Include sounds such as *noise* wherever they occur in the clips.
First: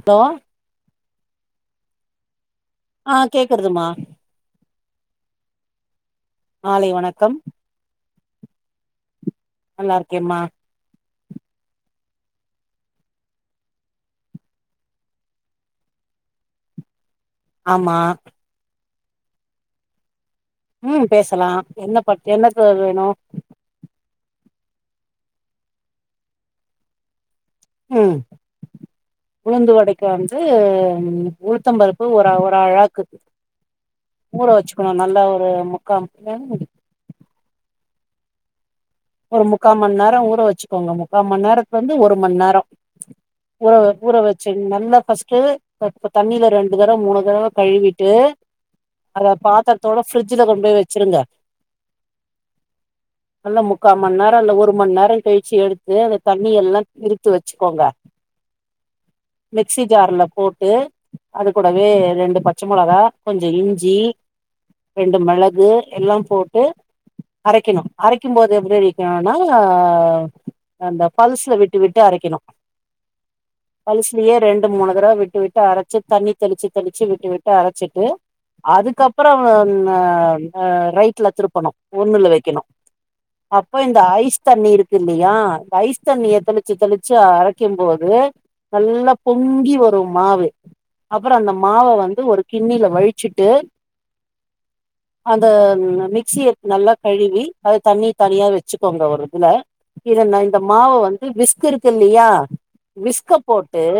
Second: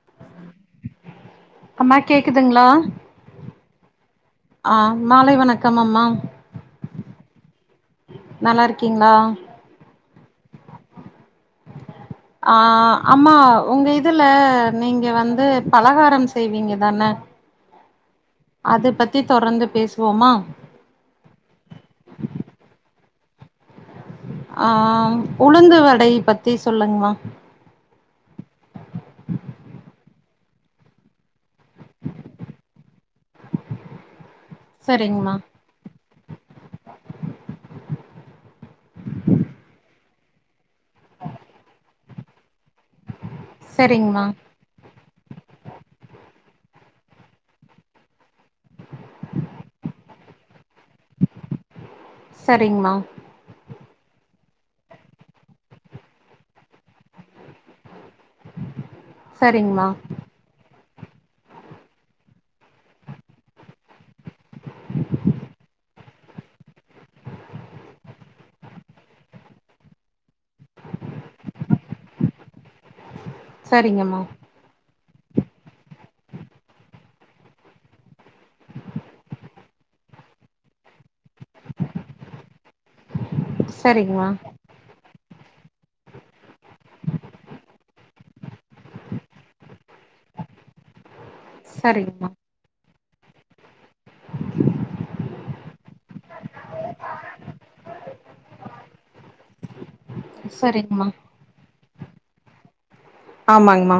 இப்போ அம்மா கேக்குதுங்களா ஆ கேக்குதுமா ஆ மாலை வணக்கம் அம்மா மாலை வணக்கம் நல்லா இருகீங்களா நல்லா இருகேமா ஆ அம்மா உங்க இதுல நீங்க வந்து பலகாரம் செய்வீங்க தானே ஆமா அத பத்தி தொடந்து பேசுவோமா ம் பேசலா என்ன பத்தி என்ன *unintelligible* வேணு ஆ உளுந்து வடை பத்தி சொல்லுங்மா ம் உளுந்து வடைக்க வந்து உளுத்த பருப்பு ஒரு ஒரு அளக்குக்கு ஊற வச்சுக்கணு நல்லா சரிங்கமா ஒரு முக்கா *unintelligible* ஒரு முக்க மணி நேரோ ஊற வச்சுக்கோங்க மு முக்கா மணி இருந்து ஒரு மணி நேரம் உற ஊற சரிங்கமா வச்சு நல்லா ஃபர்ஸ்டு இப்ப ப தண்ணியில ரெண்டு தடவ மூணு தடவ கழுவிட்டு அத பாத்திரத்தோட ஃபரிட்ஜல கொண்டு போய் வச்சிருங்க சேரிங்கமா நல்ல முக்கா மணி நேரோ இல்ல ஒரு மணி நேரோ கழிச்சு எடுத்து அந்த தண்ணி எல்லா இரு த்து வச்சுக்கோங்க மிக்சி சரிங்கமா ஜார்ல போட்டு அது கூடவே ரெண்டு பச்ச மிளகா கொஞ்சோ இஞ்சி ரெண்டு மிளகு எல்லா போட்டு அரைக்கணு அரைக்கு போ எப்படி அடிக்கணும்னா அந்த பல்ஸ்ல விட்டு விட்டு அரைக்கணு சரிங்கமா பல்சலியே ரெண்டு மூணு தடவ விட்டு விட் விட்டு அரைச்சு தண்ணி தெளிச்சு தெளிச்சு விட்டு விட்டு அரைச்சிட்டு அதுக்கப்புறம் அ அ ரைட்ல திருப்பணு ஒண்ணுல வைக்கணு சரிங்கம்மா அப்போ இந்த சரிங்கமா ஐஸ் தண்ணி இருக் இல்லையா ஐஸ் தண்ணிய தெளிச்சு தெளிச்சு அரைக்கும் போது நல்லா பொங்கி வரும் மாவு அப்புற அந்த மாவ வந்து சரிங்கமா ஒரு கிண்ணில வழிச்சுட்டு அந்த மிக்சிய நல்லா கழுவி அது தண்ணி தனியா வச்சுக்கோங்க ஒரு இதுல இத நா இந்த மாவ சரிங்கமா வந்து விஸ்க் இருக்கு இல்லியா விஸ்க போட்டு ஆமாங்கமா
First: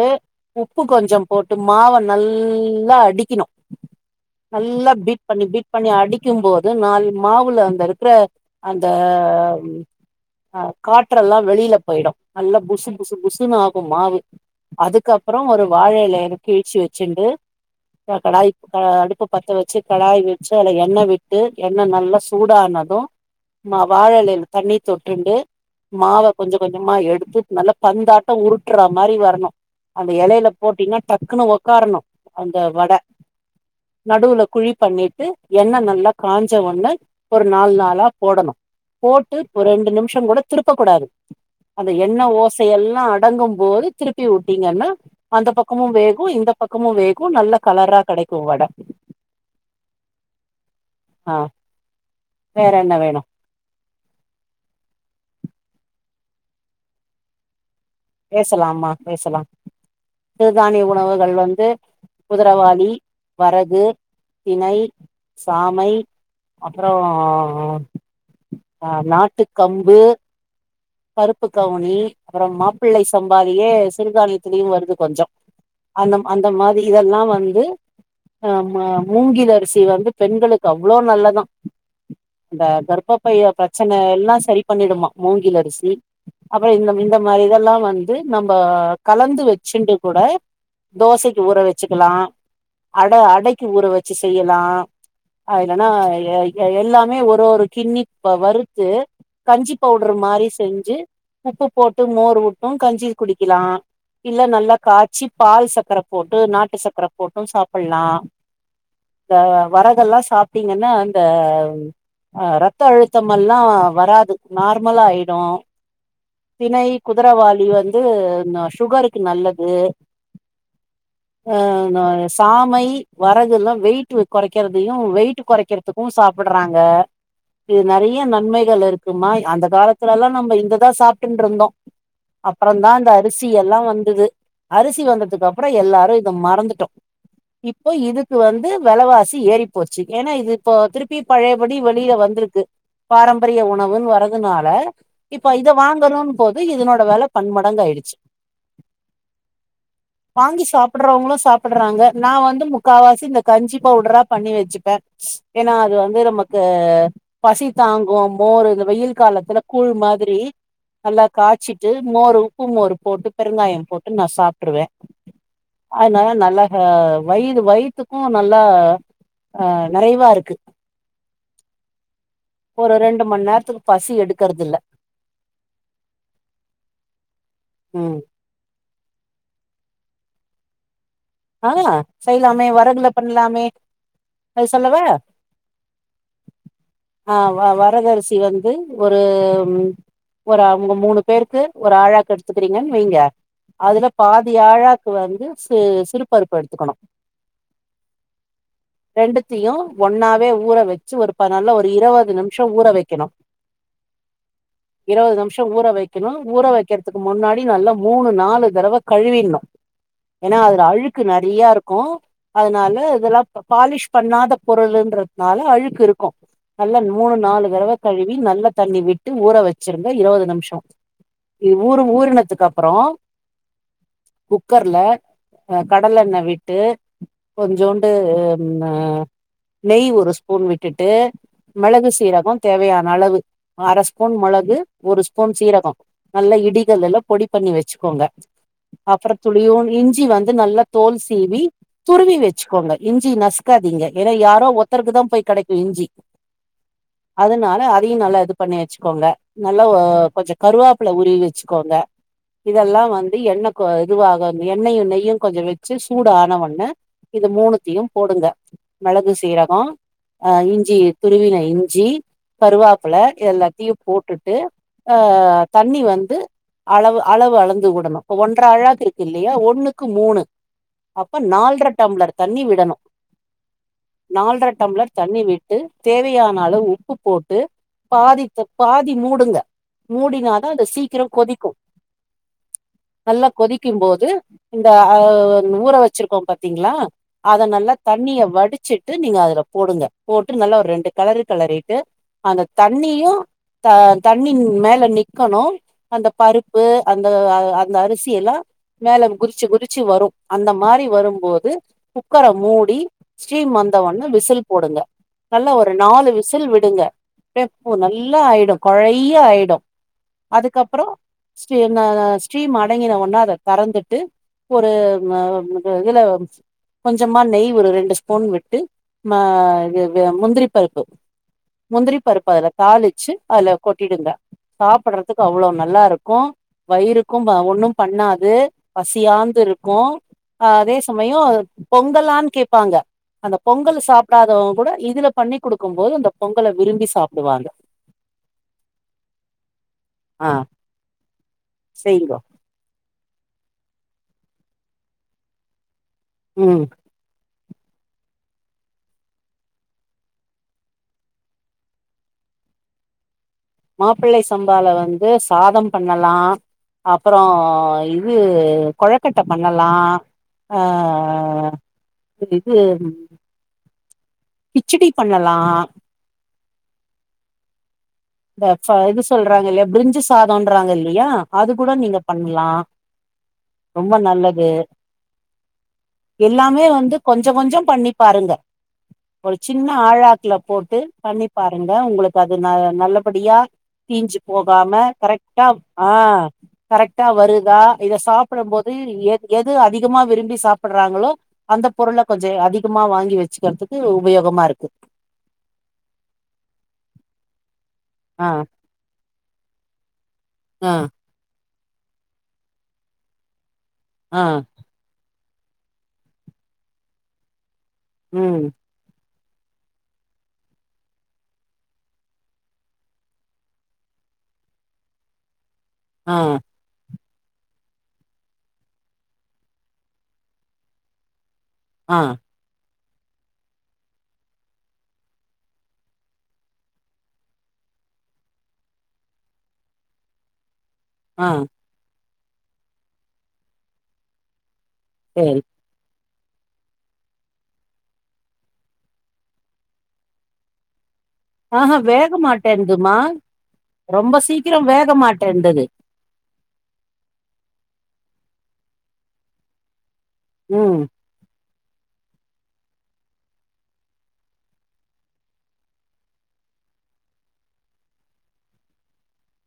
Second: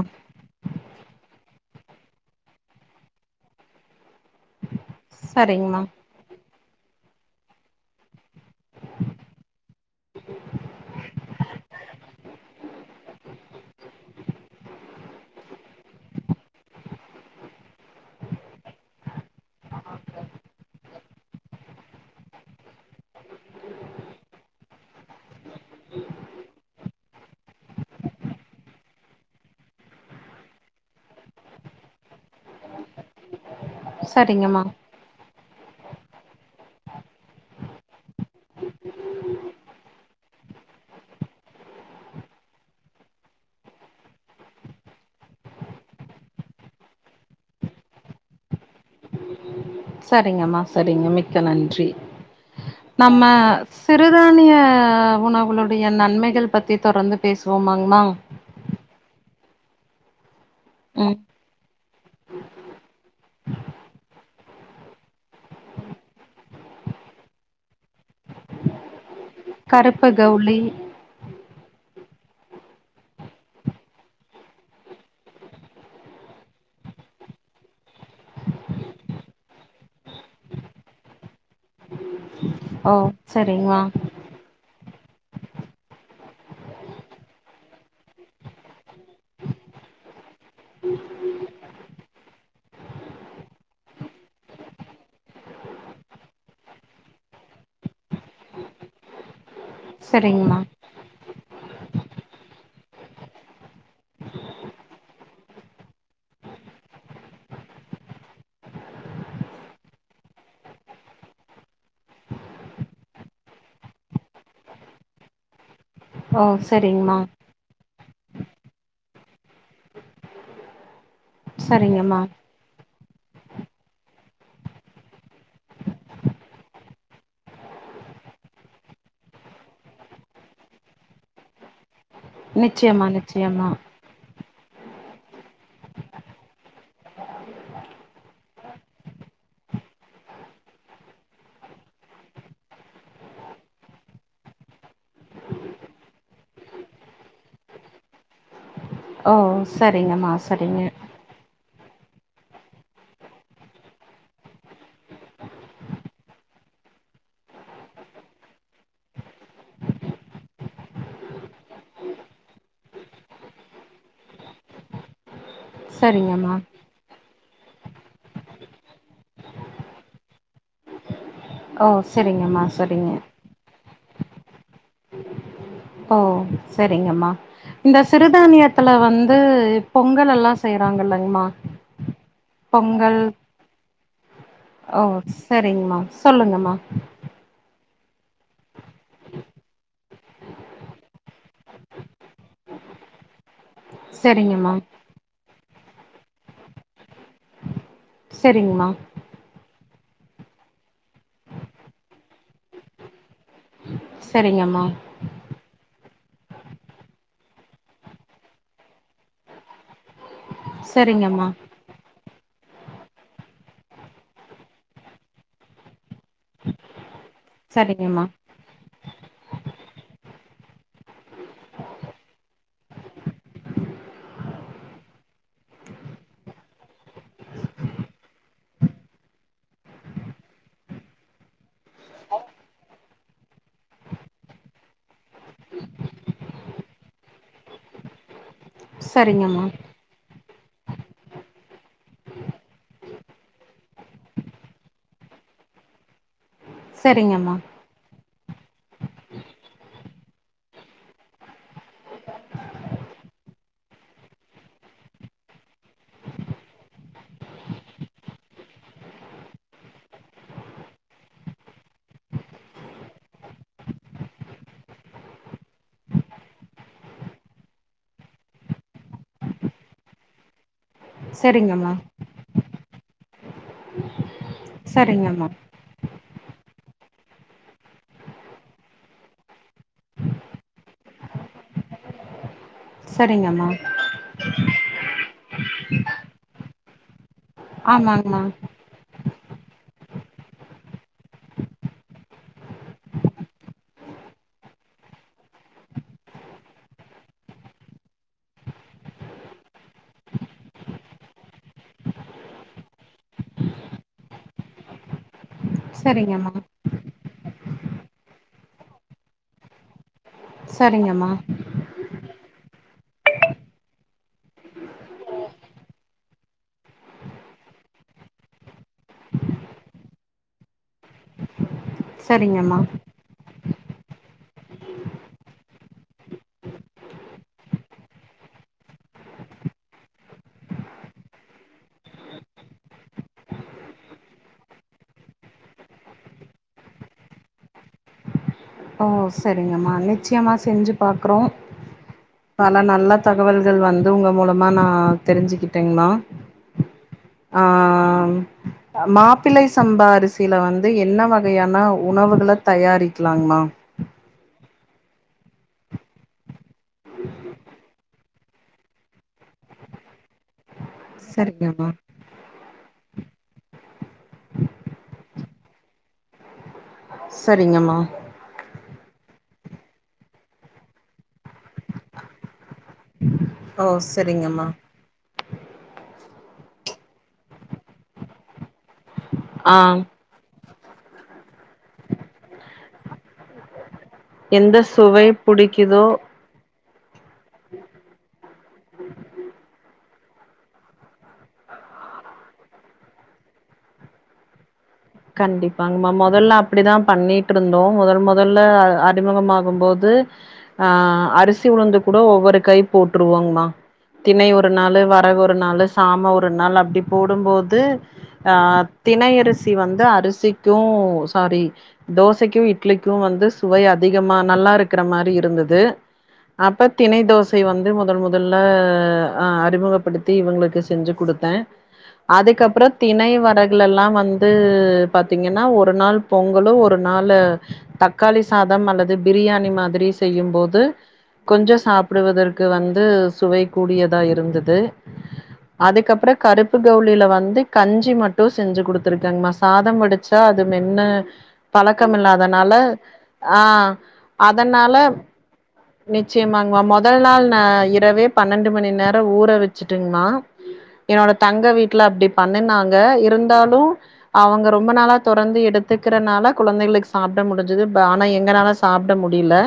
உப்பு கொஞ்சம் போட்டு மாவை நல்லா அடிக்கணும் நல்லா பீட் பண்ணி பீட் சரிங்கமா பண்ணி அடிக்கும் போது நாலு மாவுல அந்த இருக்கிற அந்த காற்றெல்லா வெளியில போயிடு நல்லா புசு புசு புசுன்னு ஆகும் மாவு அதுக்கப்புற ஒரு வாழயலய கிழிச்சு வச்சுண்டு கடாய் அடுப்ப பத்த வச்சு கடாய் வச்சு அதல எண்ணெய் விட்டு எண்ண நல்லா சூடானது வாழ எலல தண்ணீ தொட்டுண்டு மாவ கொஞ்சம் கொஞ்சமா எடுத்து நல்லா பந்தாட்டம் உருட்ற மாரி வரணு அந்த எலையில போட்டீனா டக்குனு ஒக்காரணும் அந்த வட நடுவுல சரிங்கம்மா குழி பண்ணிட்டு எண்ணெய் நல்லா காஞ்ச ஒன்ன ஒரு நால் நாளா போடணும் போட்டு ஒரு ரெண்டு நிமிஷொ கூட திருப்ப கூடாது அந்த எண்ணெ ஓசையல்லாம் அடங்கும் போது திருப்பி வுட்டீங்கன்னா அந்தப்பக்கமு வேகும் இந்த பக்கமும் வேகும் நல்ல கலரா கெடைக்கும் வட சரிங்கம்மா சரிங்க ஆ மிக்க நன்றி வேற என்ன வேணு நம்ம சிறுதானிய உணவுகளுடைய நன்மைகள் பற்றி தொடர்ந்து பேசுவோமாங்மா பேசலாம்மா பேசலாம் சிறுதானிய ம் உணவுகள் வந்து குதிரவாளி வரகு திணை சாமை அப்புற அ நாட்டு கம்பு கருப்பு கவுளி கருப்பு கவுனி அப்புறம் மா ப்பிள்ளை சம்பாலயே சிறுதானியத்திலேயு வருது கொஞ்சம் அந்த அந்த மாதிரி இதெல்லா வந்து ஆமா மூங்கில் அரிசி வந்து பெண்களுக்கு அவ்வளோ நல்லதா அந்த ஓ கர்பப்பைய சரிங்மா பிரச்சன எல்லா சரி பண்ணிடுமா மூங்கில் அரிசி அப்புற இந்த இந்த மாதிரி இதெல்லா வந்து நம்ம கலந்து வச்சுண்டு கூட தோசைக்கு ஊற வச்சுக்கலா அட அடைக்கு ஊற வச்சு செய்யலாம் ஆ இல்லனா எல்லாமே ஒரு ஒரு கிண்ணி வ வறுத்து கஞ்சி பவுட்ரு மாரி சரிங்மா செஞ்சு உப்பு போட்டு மோர் வுட்டும் கஞ்சி குடிக்கலா இல்ல நல்லா காச்சி பால் சக்கர போட்டு நாட்டு சக்கர போட்டும் சாப்புல்லா இந்த வரகல்லா சாப்ட்டீங்கன்னா இந்த அ ரத்த அழுத்தமெல்லா வராது நார்மலாயிடும் ஓ திணை கு சரிங்மா திரவாலி வந்து சுகருக்கு நல்லது ஆ ந சரிங்கம்மா சாமை வரகு எல்லா வெயிட் கொறைக்கறதையு வெயிட் கொறைக்கிறதுக்கு சாப்படுறாங்க இது நறையா நன்மைகள் இருக்குமா அந்த காலத்துலல்லா நம்ம இததா சாப்ட்டுண்டு இருந்தோ அப்பறந்தா நிச்சயமா இந்த அரிசி நிச்சயமா எல்லா வந்தது அரிசி வந்ததுக்கு அப்புற எல்லாரும் இத மறந்துட்டோ இப்ப இதுக்கு வந்து வெலவாசி ஏறிப்போச்சு ஏன்னா இது இப்போ திருப்பி பழையபடி வெளில வந்துருக்கு பாரம்பரிய உணவுன்னு வர்றதுனால இப்ப இத வாங்கணுன் போது இதனோட வெல பண்மடங்காயிடுச்சு ஓ சரிங்கம்மா வாங்கி சரிங்க சாப்பட்றவங்களும் சாப் படுறாங்க நா வந்து முக்காவாசி இந்த கஞ்சி பவுடரா பண்ணி வச்சுப்பே ஏன்னா அது வந்து நமக்கு பசி தாங்கு மோர் இந்த வெயில் காலத்துல கூழ் மாதிரி நல்லா காய்ச் சிட்டு மோர் உப்பு மோர் போட்டு பெருங்காயம் போட்டு நா சாப்ட்ருவே அதுனால சரிங்கம்மா நல்லா ஆ வயிறு வயித்துக்கு நல்லா ஆ ஆ நெறைவா இருக்கு ஓ சரிங்கம்மா ஒரு சரிங்க ரெண்டு மண் நேரத்துக்கு பசி எடுக்கறதில்ல ஓ சரிங்கம்மா இந்த ம் சிறுதானிய த்துல வந்து பொங்கல் எல்லா செய்றாங்கல்லங்கமா ஆ செய்யலாமே வரகுல பண்ணலாமே அது ஓ சொல்லவா சரிங்கமா சொல்லுங்கம்மா ஆ வ வரகரிசி வந்து ஒரு ஒரு அவங்க மூணு பேருக்கு ஒரு ஆழாக்கு எடுத்துக்கிறீங்கன்னு வைங்க அதுல பாதி சரிங்கம்மா ஆழாக்கு வந்து சி சிறுபருப்பு எடுத்துக்கணு சரிங்கமா ரெண்டுத்தையு ஒன்னாவே ஊற வச்சு ஒரு ப நல்லா ஒரு இருவது நிமிஷ ஊற வைக்கணு சரிங்கம்மா இருவது நிமிஷ ஊற வைக்கணு ஊற வைக்கிறதுக்கு முன்னாடி நல்லா மூணு நாலு தடவ கழுவிர்ணு ஏன்னா அதுல அழுக்கு சரிங்கம்மா நெறையாருக்கு அதனால இதெல்லா பாலிஷ் பண்ணாத பொருள்ன்றதுனால அழுக்கு இருக்கு நல்லா மூணு நாலு தடவ சரிங்கம்மா கழுவி நல்ல தண்ணி விட் டு ஊற வச்சிருங்க இருவது நிமிஷ ஊரு ஊறினதுக்கு அப்பற குக்கர்ல கடலண்ண விட்டு கொஞ்சூண்டு ம்ம நெய் ஒரு ஸ்பூன் விட்டுட்டு மெளகு சீரக தேவையான அளவு அர ஸ்பூன் மொளகு ஒரு ஸ்பூன் சீரக நல்லா இடிகல்லுல பொடி பண்ணி வச்சுக்கோங்க அப்ற சரிங்கம்மா துளியு இஞ்சி வந்து நல்லா தோல் சீவி துருவி வச்சுக்கோங்க இஞ்சி நசுக்காதீங்க ஏன்னா யாரோ ஒத்தருக்குதா போய் கெடைக்கு இஞ்சி சரிங்கம்மா அதனால அதையு நல்லா இது பண்ணி வச்சுக்கோங்க நல்லா ஓ கொஞ்ச கருவாப்புல உருவி வச்சுக்கோங்க இதெல்லா வந்து எண்ண கொ இதுவாகனு எண்ணயு நெய்யு கொஞ்ச விட் ச்சு சூடு ஆன ஒண்ணே இது மூணுத்தையும் போடுங்க மெளகு சீரக அ இஞ்சி துருவின இஞ்சி கருவாப்புல எல்லாத்தையு போட்டுட்டு அ தண்ணி வந்து அளவு அளவு அளந்து விடணு இப்ப ஒன்ற அழாக்கு இருக்கு இல்லையா ஒண்ணுக்கு மூணு அப்ப நால்ர சரிங்கம்மா டம்ளர் தண்ணி விடணு நால்ர டம்ளர் தண்ணி சரிங்கம்மா விட் ட்டு தேவையானால உப்பு போட்டு பாதித்த பாதி மூடுங்க மூடினாதா அந்த சீக்கிர கொதிக்கு சரிங்கம்மா கொதிக்கும்போது இந்த அ ஊற வச்சிருக்கோம் பாத்தீங்களா அத நல்லா தண்ணிய ஆமாங்கம்மா வடி ச்சுட்டு நீங்க அதுல போடுங்க போட்டு நல்லா ஒரு ரெண்டு கலரு கலறிட்டு அந்த தண்ணியு த தண்ணி மேல நிக்கணு அந்த பருப்பு அந்த அந்த அரிசி எல்லாம் மேல குதிச்சு குதிச்சு வரு அந்த மாரி வரும்போது குக்கர மூடி ஸ்ரீ மந்தவன்னு விசில் போடுங்க நல்லா ஒரு நாலு சரிங்கம்மா விசில் விடுங்கப் பே பூ நல்லா ஆயிடும் கொழையா ஆயிடும் அதுக்கப்புறம் சரிங்கம்மா ஸ்ரீ ந ஸ்ரீரீம் அடங்கின ஒனே அத தறந்துட்டு ஒரு ஆ என்னது இதுல கொஞ்சமா நெய் ஒரு ரெண்டு ஸ்பூன் விட்டு ம இது இது முந்திரி பருப்பு முந்திரி பருப்பு அதுல சரிங்கம்மா தாளிச்சு அதுல கொட்டிடுங்க சாப்படுறதுக்கு அவ்வளோ நல்லா இருக்கும் வயிருக்கும் ஒன்னும் பண்ணாது பசியாந்து இரு க்கும் ஆ அதே சமயம் அத பொங்கலான்னு கேட்பாங்க அந்த பொங்கல் சாப்டாதவங்க கூட இதுல பண்ணி் கொடுக்கும் போது அந்த பொங்கல விரும்பி சாப்டுவாங்க ஓ சரிங்கம்மா ஆ நிச்சயமா செஞ்சு பாக்குறோம் செய்ங்கோ பல நல்ல தகவல்கள் வந்து ஒங்க மூலமா நா தெரிஞ்சுக்கிட்டேங்ம்மா ம் ஆம் மாப்பிள்ளை சம்பா அரிசியில வந்து என்ன வகையான உணவுகள தயாரிக்கலாங்மா மாப்பிள்ளை சம்பால வந்து சாதம் பண்ணலா அப்புறம் இது கொழக்கட்டை பண்ணலா ஆ சரிங்கம்மா இது பிச்சடி பண்ணலா சரிங்கம்மா ப ச இந்த இது சொல்றாங்க இல்லையா பிரிஞ்சு சாதம்ன்றாங்க இல்லையா அது கூட நீங்க பண்லா ஓ ரொம்ப சரிங்கம்மா நல்லது எல்லாமே வந்து கொஞ்சம் கொஞ்சம் பண்ணி பாருங்க ஒரு ஆ சின்ன ஆழாக்ல போட்டு பண்ணி பாருங்க உங்ளுக்கு அது ந நல்லபடியா தீஞ்சு எந்த போகாம சுவை கரெக்ட்டா புடிக்குதோ ஆ கரெக்ட்டா வருதா இத சாப்டும் போது எ எது அதிகமா விரும்பி சாப்புறாங்களோ அந்த பொருள கொஞ்சம் அதிகமா வாங்கி வச்சுக்கிறதுக்கு உபயோகமா இருக்கு கண்டிப்பாங்கம்மா மொதல்ல அப்டிதான் பண்ணிட்டு இருந்தோம் மொதல் ஆ மொதல்ல அறிமுகமாகும் போது து ஆ அரிசி உழுந்து கூட ஒவ்வொரு கை போட்டுருவோங்ம்மா ஆ தினை ஒரு நாள் ளு வரகு ஒரு நாளு சாம ஒரு நாள் அப்டி போடும்போது அ ம் தினையரிசி வந்து அரிசிக்கும் சாரி தோசைக்கும் இட்லிக்கும் வந்து சுவை அதிகமா நல்லா இருக்ற மாரி இருந்தது ஆ அப்போ திணை தோசை வந்து முதல் முதல்ல அ அறிமுகப்படுத்தி இவுங்களுக்கு செஞ்சு கொடுத்தேன் ஆ அதுக்கப்றோ திணை வரகுலலா வந் து பாத்தீங்கன்னா ஒரு நாள் பொங்குலு ஒரு நாளு தக்காளி சாதம் அல்லது பிரியாணி மாதிரி செய்யும்போது ஆ கொஞ்சோ சாப்டுவதற்கு வந்து சுவை கூடியதா இருந்துது செரி அதுக்கப்றோ கருப்பு கவுலில வந்து கஞ்சி மட்டு செஞ்சு குடுத் துருகேங்மா சாதம் வெடிச்சா அது மென்னு ஆஹா பழக்கம் வேக இல்லாதனால மாட்டேன்துமா ஆ ரொம்ப சீக்கிரம் அதனால வேக மாட்டேன்டுது நிச்சயமாங்மா மொதல் நாள் நா இரவே பன்னெண்டு மணி நேரோ ஊற வெச்சிடுக்மா ம் என்னோட தங்க வீட்ல அப்டி பண்ணுனாங்க இருந்தாலு அவுங்க ரொம்ப நாளா தொடந்து எடுத்துக்கிறனால குழந்தைங்ளுக்கு சாப்ட முடிஞ்சுது பா ஆனா எங்கனால சாப்ட முடில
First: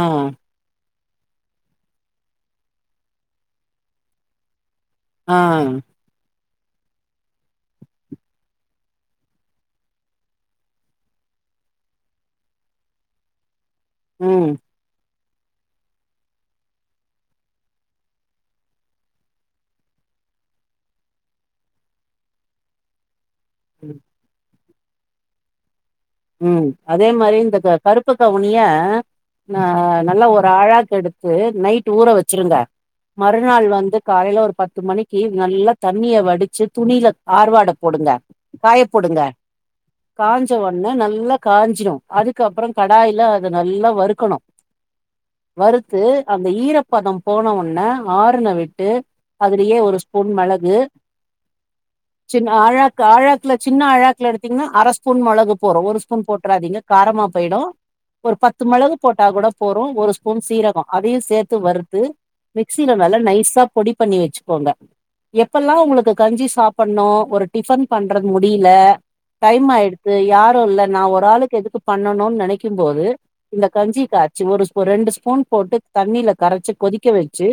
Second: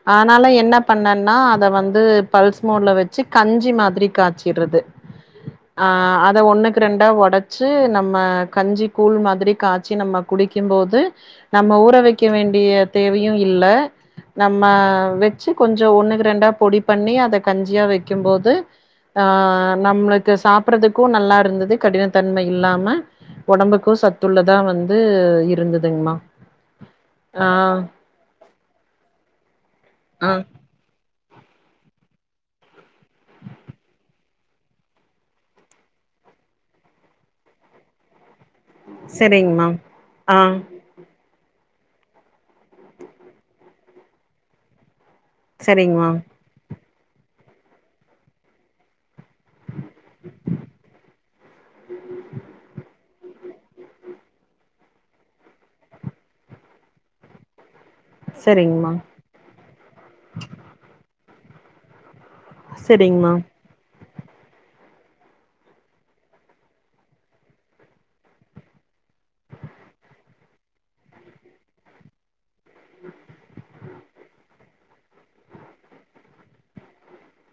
ஆ ஆனால என்னப் பண்ணேனா அத வந்து பல்ஸ் மோட்லே வெச்சு கஞ்சி மாரி காய்ச்சிர்ருது ஆ ஆ அத ஒண்ணுக்கு ரெண்டா ஒடச்சி நம்ம கஞ்சி கூழ் மாதிரி காய்ச்சி நம்ம குடிக்கு போது நம்ம ஊற வெக்க வேண்டிய தேவையு இல்ல ம் நம்ம வெ ச்சு கொஞ்சோ ஒண்ணுக்கு ரெண்டா பொடி பண்ணி அத கஞ்சியா வைக்கு போது ஆ நம்ளுக்கு சாப்புறதுக்கு நல்லாயிருந்துது கடினத்தன்ம இல்லாம ஒடம்புக்கு ம் சத்துள்ளதா வந்து இருந்துதுங்கமா ம் அதே மாரி இந்த கருப்பு கவுனிய ஆ நல்லா ஆ ஒரு ஆழாக்கு எடுத் து நைட் ஊற வெச்சிருங்க மறுநாள் வந்து காலையில ஒரு பத்து மணிக்கு நல்லா தண்ணிய வடிச்சு துணில ஆர்வாட போடுங்க காய போடுங்க சரிங்கம்மா. ஆ காஞ்ச ஒ ன்னே நல்லா காஞ்சிடு அதுக்கப்றோ கடாய்ல அத நல்லா வறுக்கணு வறுத்து சரிங்கம்மா அந்த ஈரப்பதம் போன ஒன்னே ஆறுன விட்டு அதுலேயே ஒரு ஸ்பூன் மெளகு சின் ஆழாக்கு ஆழாக்ல சின்ன ஆழாக்ல எடுத்திங்னா அர ஸ்பூன் மெளகு போறோ ஒரு ஸ்பூன் போட்றாதீங்க காரமா போயிடு ஒரு பத்து சரிங்கம்மா மெளகு போட்டா கூட போறு ஒரு ஸ்பூன் சீரகோ அதையு சேத்து வறுத்து மிக்சில நல்லா சரிங்கம்மா. நைசா பொடி பண்ணி வெச்சுக்கோங்க எப்பெல்லா உங்ளுக்கு கஞ்சி சாப்புண்ணு ஒரு டிஃபன் பண்றது முடில டைம் ஆயிடுத்து யாரோ இல்ல நா ஒரு ஆளுக்கு எதுக்கு பண்ணனுன் நெனைக்கு போது இந்த கஞ்சி காய்ச்சி ஒரு ஸ்ப் ரெண்டு ஸ்பூன் போட்டு தண்ணில கரைச்சு கொதிக்க வெச்சு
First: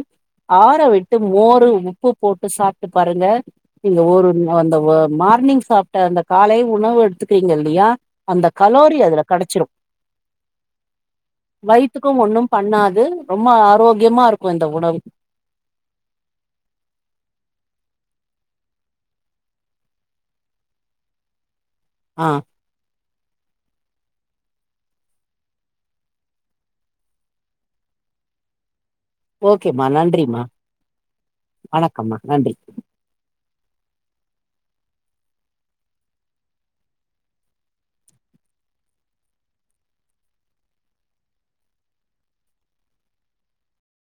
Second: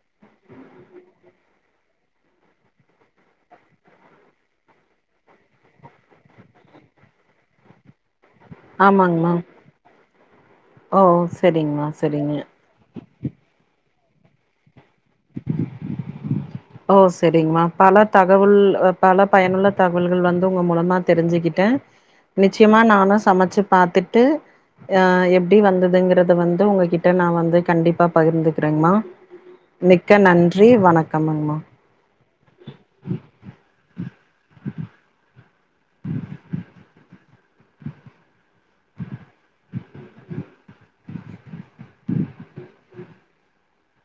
ஆற விட்டு மோரு உப்பு போட்டு சாப்ட்டு பாருங்க நீங்க ஒரு அந்த அ மார்னிங் சாப்ட அந்த காலை உணவு எடுத்துக்கிறீங்க இல்லியா அந்த கலோரி அதுல ஆமாங்கம்மா. கடச்சிடு ஓ சரிங்கம்மா வயித்துக்கு சரிங்க. ஒண்ணு பண்ணாது ரொம்ப ஆரோக்கியமா இருக்கு இந்த உணவு ஓ செரிங்மா பல தகவுல் பல பயனுள்ள தகவுல்கள் வந்து உங்க மூலமா தெரிஞ்சுகிட்டே ஆ நிச்சியமா நானு சமைச்சு பாத்துட்டு அ எப்டி வந்துதுங்கிறத வந்து உங்ககிட்ட நா வந்து கண்டிப்பா பகிர்ந்துகிறேங்மா ஓகேமா மிக்க நன்றிமா நன்றி வணக்கம் அம்மா வணக்கம்மா நன்றி